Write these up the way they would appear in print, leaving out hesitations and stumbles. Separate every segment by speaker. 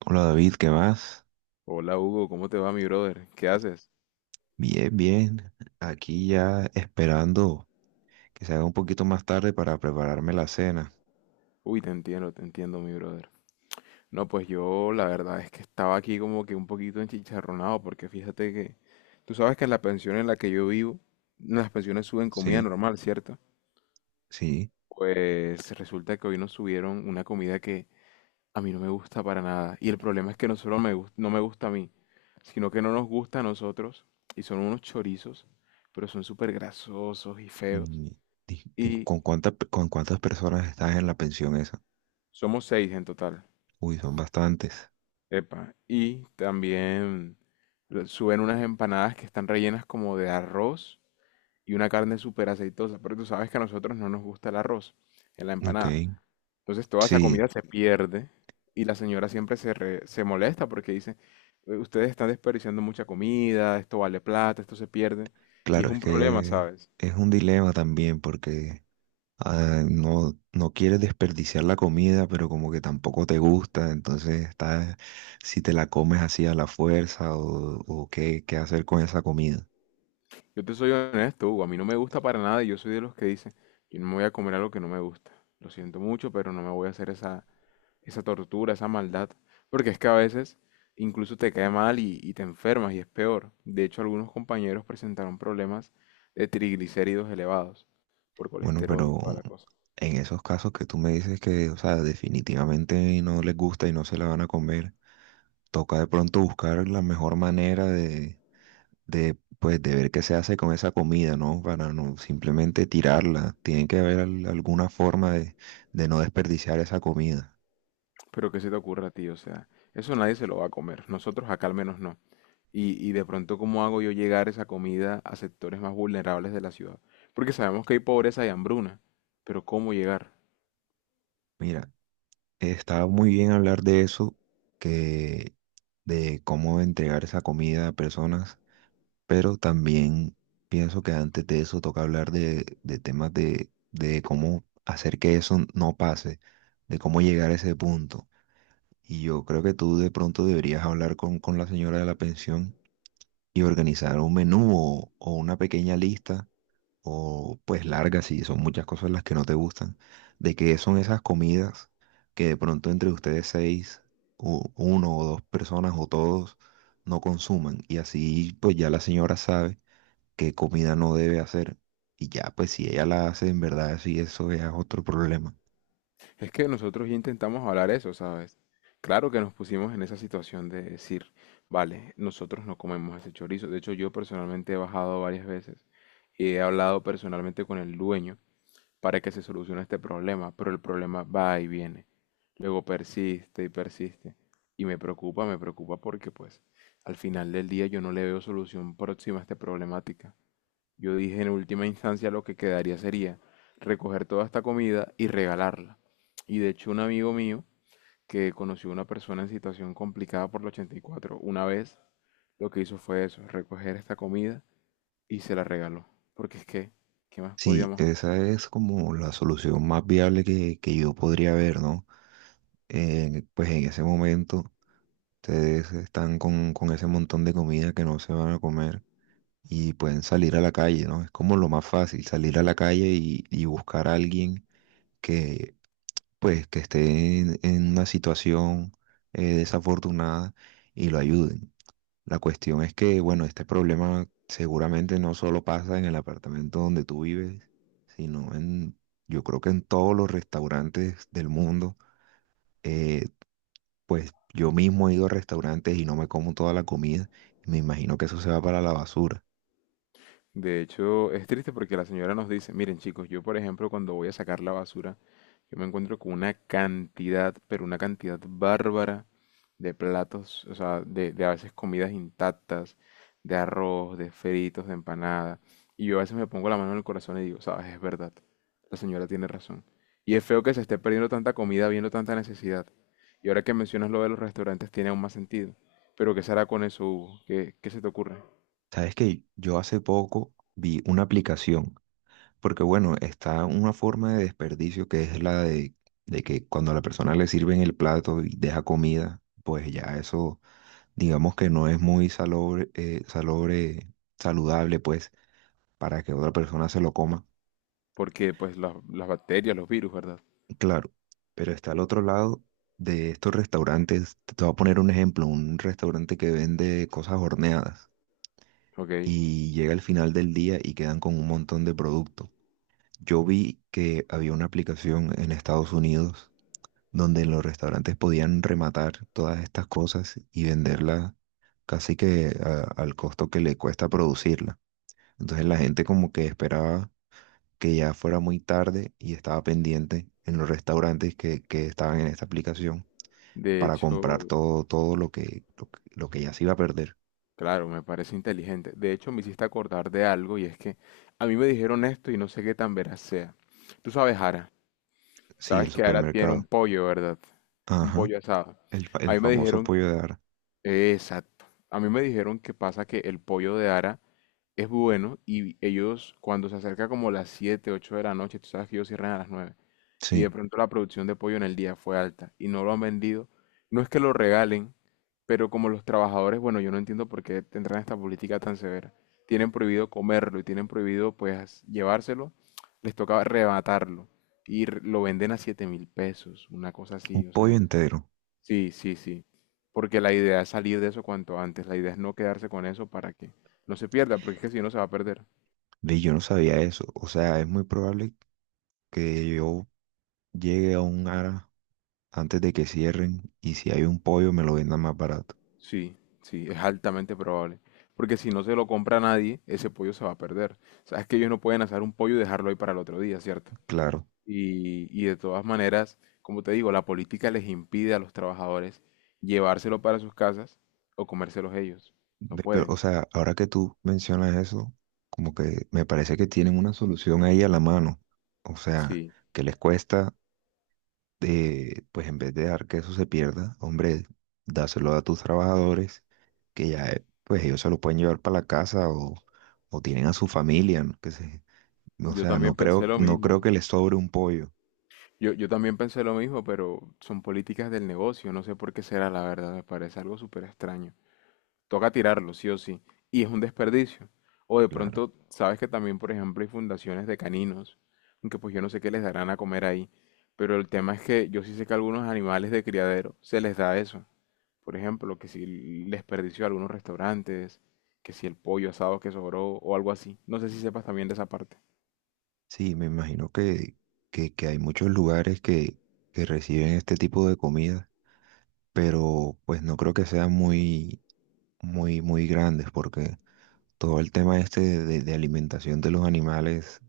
Speaker 1: Hola David, ¿qué más?
Speaker 2: Hola Hugo, ¿cómo te va mi brother? ¿Qué haces?
Speaker 1: Bien, bien. Aquí ya esperando que se haga un poquito más tarde para prepararme la cena.
Speaker 2: Uy, te entiendo mi brother. No, pues yo la verdad es que estaba aquí como que un poquito enchicharronado porque fíjate que tú sabes que en la pensión en la que yo vivo, las pensiones suben comida
Speaker 1: Sí,
Speaker 2: normal, ¿cierto?
Speaker 1: sí.
Speaker 2: Pues resulta que hoy nos subieron una comida que a mí no me gusta para nada. Y el problema es que no solo no me gusta a mí, sino que no nos gusta a nosotros y son unos chorizos, pero son súper grasosos y feos.
Speaker 1: Mm,
Speaker 2: Y
Speaker 1: ¿Con cuántas, con cuántas personas estás en la pensión esa?
Speaker 2: somos 6 en total.
Speaker 1: Uy, son bastantes.
Speaker 2: Epa, y también suben unas empanadas que están rellenas como de arroz y una carne súper aceitosa, pero tú sabes que a nosotros no nos gusta el arroz en la
Speaker 1: Ok.
Speaker 2: empanada. Entonces toda esa
Speaker 1: Sí,
Speaker 2: comida se pierde y la señora siempre se molesta porque dice, ustedes están desperdiciando mucha comida, esto vale plata, esto se pierde. Y es
Speaker 1: claro, es
Speaker 2: un problema,
Speaker 1: que
Speaker 2: ¿sabes?
Speaker 1: es un dilema también porque no, no quieres desperdiciar la comida, pero como que tampoco te gusta, entonces está si te la comes así a la fuerza o qué, qué hacer con esa comida.
Speaker 2: Yo te soy honesto, Hugo, a mí no me gusta para nada y yo soy de los que dice yo no me voy a comer algo que no me gusta. Lo siento mucho, pero no me voy a hacer esa tortura, esa maldad, porque es que a veces incluso te cae mal y te enfermas y es peor. De hecho, algunos compañeros presentaron problemas de triglicéridos elevados por
Speaker 1: Bueno,
Speaker 2: colesterol y
Speaker 1: pero
Speaker 2: toda la cosa.
Speaker 1: en esos casos que tú me dices que, o sea, definitivamente no les gusta y no se la van a comer, toca de pronto buscar la mejor manera de, pues, de ver qué se hace con esa comida, ¿no? Para no simplemente tirarla. Tiene que haber alguna forma de no desperdiciar esa comida.
Speaker 2: Pero ¿qué se te ocurre a ti? O sea, eso nadie se lo va a comer, nosotros acá al menos no. Y de pronto, ¿cómo hago yo llegar esa comida a sectores más vulnerables de la ciudad? Porque sabemos que hay pobreza y hambruna, pero ¿cómo llegar?
Speaker 1: Mira, está muy bien hablar de eso, que de cómo entregar esa comida a personas, pero también pienso que antes de eso toca hablar de temas de cómo hacer que eso no pase, de cómo llegar a ese punto. Y yo creo que tú de pronto deberías hablar con la señora de la pensión y organizar un menú o una pequeña lista, o pues larga si son muchas cosas las que no te gustan, de qué son esas comidas que de pronto entre ustedes seis, uno o dos personas o todos no consuman. Y así pues ya la señora sabe qué comida no debe hacer. Y ya, pues si ella la hace, en verdad, sí, eso ya es otro problema.
Speaker 2: Es que nosotros ya intentamos hablar eso, ¿sabes? Claro que nos pusimos en esa situación de decir, vale, nosotros no comemos ese chorizo. De hecho, yo personalmente he bajado varias veces y he hablado personalmente con el dueño para que se solucione este problema, pero el problema va y viene. Luego persiste y persiste. Y me preocupa porque pues al final del día yo no le veo solución próxima a esta problemática. Yo dije en última instancia lo que quedaría sería recoger toda esta comida y regalarla. Y de hecho un amigo mío que conoció a una persona en situación complicada por el 84 una vez lo que hizo fue eso, recoger esta comida y se la regaló. Porque es que, ¿qué más
Speaker 1: Sí,
Speaker 2: podíamos
Speaker 1: esa es como la solución más viable que yo podría ver, ¿no? Pues en ese momento ustedes están con ese montón de comida que no se van a comer y pueden salir a la calle, ¿no? Es como lo más fácil, salir a la calle y buscar a alguien que, pues, que esté en una situación desafortunada, y lo ayuden. La cuestión es que, bueno, este problema seguramente no solo pasa en el apartamento donde tú vives, sino en, yo creo que en todos los restaurantes del mundo. Eh, pues yo mismo he ido a restaurantes y no me como toda la comida y me imagino que eso se va para la basura.
Speaker 2: De hecho, es triste porque la señora nos dice, miren chicos, yo por ejemplo cuando voy a sacar la basura, yo me encuentro con una cantidad, pero una cantidad bárbara de platos, o sea, de a veces comidas intactas, de arroz, de fritos, de empanada. Y yo a veces me pongo la mano en el corazón y digo, sabes, es verdad, la señora tiene razón. Y es feo que se esté perdiendo tanta comida, viendo tanta necesidad. Y ahora que mencionas lo de los restaurantes, tiene aún más sentido. Pero ¿qué se hará con eso, Hugo? ¿Qué, qué se te ocurre?
Speaker 1: Sabes que yo hace poco vi una aplicación, porque bueno, está una forma de desperdicio que es la de que cuando a la persona le sirven el plato y deja comida, pues ya eso digamos que no es muy salobre, salobre, saludable, pues, para que otra persona se lo coma.
Speaker 2: Porque pues las bacterias, los virus, ¿verdad?
Speaker 1: Claro, pero está al otro lado de estos restaurantes. Te voy a poner un ejemplo, un restaurante que vende cosas horneadas
Speaker 2: Ok.
Speaker 1: y llega al final del día y quedan con un montón de producto. Yo vi que había una aplicación en Estados Unidos donde los restaurantes podían rematar todas estas cosas y venderlas casi que al costo que le cuesta producirla. Entonces la gente como que esperaba que ya fuera muy tarde y estaba pendiente en los restaurantes que estaban en esta aplicación
Speaker 2: De
Speaker 1: para comprar
Speaker 2: hecho,
Speaker 1: todo, todo lo que, lo que, lo que ya se iba a perder.
Speaker 2: claro, me parece inteligente. De hecho, me hiciste acordar de algo y es que a mí me dijeron esto y no sé qué tan veraz sea. Tú sabes, Ara,
Speaker 1: Sí, el
Speaker 2: sabes que Ara tiene un
Speaker 1: supermercado.
Speaker 2: pollo, ¿verdad? Un
Speaker 1: Ajá,
Speaker 2: pollo asado.
Speaker 1: el,
Speaker 2: A
Speaker 1: el
Speaker 2: mí me
Speaker 1: famoso
Speaker 2: dijeron,
Speaker 1: pollo de Ara.
Speaker 2: exacto. A mí me dijeron que pasa que el pollo de Ara es bueno y ellos cuando se acerca como las 7 8 de la noche, tú sabes que ellos cierran a las 9 y
Speaker 1: Sí,
Speaker 2: de pronto la producción de pollo en el día fue alta y no lo han vendido, no es que lo regalen, pero como los trabajadores, bueno, yo no entiendo por qué tendrán esta política tan severa, tienen prohibido comerlo y tienen prohibido pues llevárselo, les toca arrebatarlo y lo venden a 7.000 pesos, una cosa
Speaker 1: un
Speaker 2: así, o
Speaker 1: pollo
Speaker 2: sea,
Speaker 1: entero.
Speaker 2: sí, sí, sí. Porque la idea es salir de eso cuanto antes. La idea es no quedarse con eso para que no se pierda, porque es que si no se va a perder.
Speaker 1: Ve, yo no sabía eso. O sea, es muy probable que yo llegue a un Ara antes de que cierren y si hay un pollo me lo vendan más barato.
Speaker 2: Sí, sí, es altamente probable. Porque si no se lo compra nadie, ese pollo se va a perder. Sabes que ellos no pueden asar un pollo y dejarlo ahí para el otro día, ¿cierto?
Speaker 1: Claro.
Speaker 2: Y de todas maneras, como te digo, la política les impide a los trabajadores llevárselo para sus casas o comérselos ellos. No
Speaker 1: Ve, pero, o
Speaker 2: pueden.
Speaker 1: sea, ahora que tú mencionas eso, como que me parece que tienen una solución ahí a la mano. O sea,
Speaker 2: Sí,
Speaker 1: que les cuesta, pues en vez de dejar que eso se pierda, hombre, dáselo a tus trabajadores, que ya, pues ellos se lo pueden llevar para la casa o tienen a su familia, ¿no? Que se, o
Speaker 2: yo
Speaker 1: sea,
Speaker 2: también
Speaker 1: no
Speaker 2: pensé
Speaker 1: creo,
Speaker 2: lo
Speaker 1: no creo
Speaker 2: mismo.
Speaker 1: que les sobre un pollo,
Speaker 2: Yo también pensé lo mismo, pero son políticas del negocio, no sé por qué será la verdad, me parece algo súper extraño. Toca tirarlo, sí o sí, y es un desperdicio. O de
Speaker 1: claro.
Speaker 2: pronto, sabes que también, por ejemplo, hay fundaciones de caninos, aunque pues yo no sé qué les darán a comer ahí, pero el tema es que yo sí sé que a algunos animales de criadero se les da eso. Por ejemplo, que si el desperdicio de algunos restaurantes, que si el pollo asado que sobró o algo así. No sé si sepas también de esa parte.
Speaker 1: Sí, me imagino que hay muchos lugares que reciben este tipo de comida, pero pues no creo que sean muy, muy, muy grandes porque todo el tema este de alimentación de los animales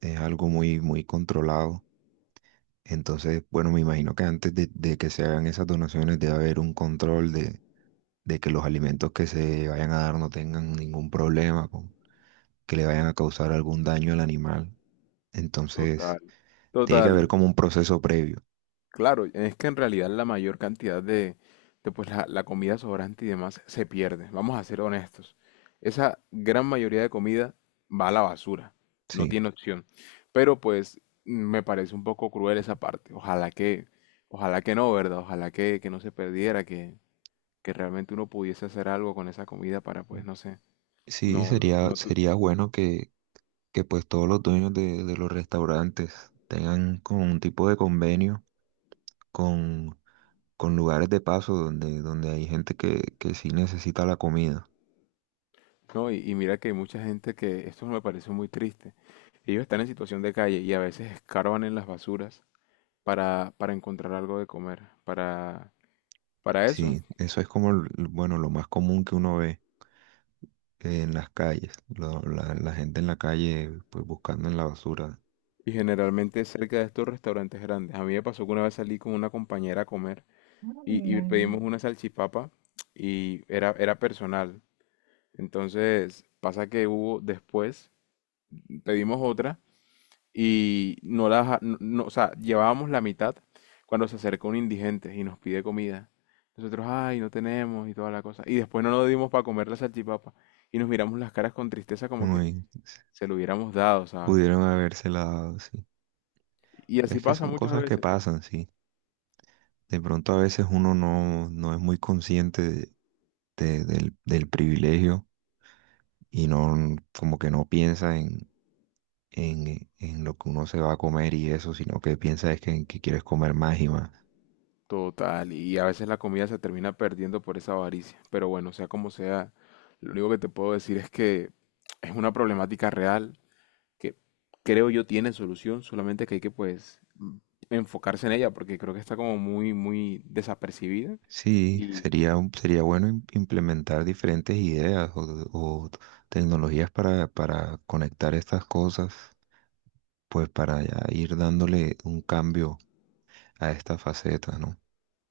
Speaker 1: es algo muy, muy controlado. Entonces, bueno, me imagino que antes de que se hagan esas donaciones debe haber un control de que los alimentos que se vayan a dar no tengan ningún problema, que le vayan a causar algún daño al animal. Entonces,
Speaker 2: Total.
Speaker 1: tiene que
Speaker 2: Total,
Speaker 1: haber como un proceso previo.
Speaker 2: claro, es que en realidad la mayor cantidad de, pues la comida sobrante y demás se pierde. Vamos a ser honestos. Esa gran mayoría de comida va a la basura. No
Speaker 1: Sí,
Speaker 2: tiene opción. Pero pues me parece un poco cruel esa parte. Ojalá que no, ¿verdad? Que no se perdiera, que realmente uno pudiese hacer algo con esa comida para, pues, no sé,
Speaker 1: sí,
Speaker 2: no,
Speaker 1: sería,
Speaker 2: no, tu-
Speaker 1: sería bueno que pues todos los dueños de los restaurantes tengan como un tipo de convenio con, con lugares de paso donde, donde hay gente que sí necesita la comida.
Speaker 2: no, y mira que hay mucha gente que, esto me parece muy triste. Ellos están en situación de calle y a veces escarban en las basuras para encontrar algo de comer, para eso.
Speaker 1: Sí, eso es como, bueno, lo más común que uno ve en las calles, la, la gente en la calle pues buscando en la basura.
Speaker 2: Y generalmente cerca de estos restaurantes grandes. A mí me pasó que una vez salí con una compañera a comer y pedimos una salchipapa y era personal. Entonces pasa que hubo después, pedimos otra y no la, ja- no, no- o sea, llevábamos la mitad cuando se acerca un indigente y nos pide comida. Nosotros, ay, no tenemos y toda la cosa. Y después no nos dimos para comer la salchipapa y nos miramos las caras con tristeza como
Speaker 1: No,
Speaker 2: que,
Speaker 1: y
Speaker 2: se lo hubiéramos dado, ¿sabes?
Speaker 1: pudieron habérsela dado, sí.
Speaker 2: Y así
Speaker 1: Es que
Speaker 2: pasa
Speaker 1: son
Speaker 2: muchas
Speaker 1: cosas que
Speaker 2: veces.
Speaker 1: pasan, sí. De pronto a veces uno no, no es muy consciente del, del privilegio y no, como que no piensa en lo que uno se va a comer y eso, sino que piensa es que, en que quieres comer más y más.
Speaker 2: Total, y a veces la comida se termina perdiendo por esa avaricia. Pero bueno, sea como sea, lo único que te puedo decir es que es una problemática real que creo yo tiene solución, solamente que hay que enfocarse en ella porque creo que está como muy desapercibida.
Speaker 1: Sí,
Speaker 2: Y
Speaker 1: sería, sería bueno implementar diferentes ideas o tecnologías para conectar estas cosas, pues para ya ir dándole un cambio a esta faceta, ¿no?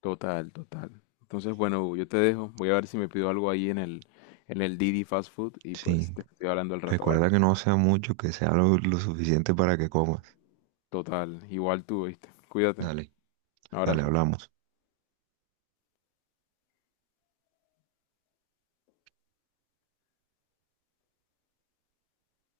Speaker 2: total, total. Entonces, bueno, Hugo, yo te dejo. Voy a ver si me pido algo ahí en el Didi Fast Food y pues
Speaker 1: Sí,
Speaker 2: te estoy hablando al rato, ¿vale?
Speaker 1: recuerda que no sea mucho, que sea lo suficiente para que comas.
Speaker 2: Total, igual tú, ¿viste? Cuídate.
Speaker 1: Dale,
Speaker 2: Un
Speaker 1: dale,
Speaker 2: abrazo
Speaker 1: hablamos.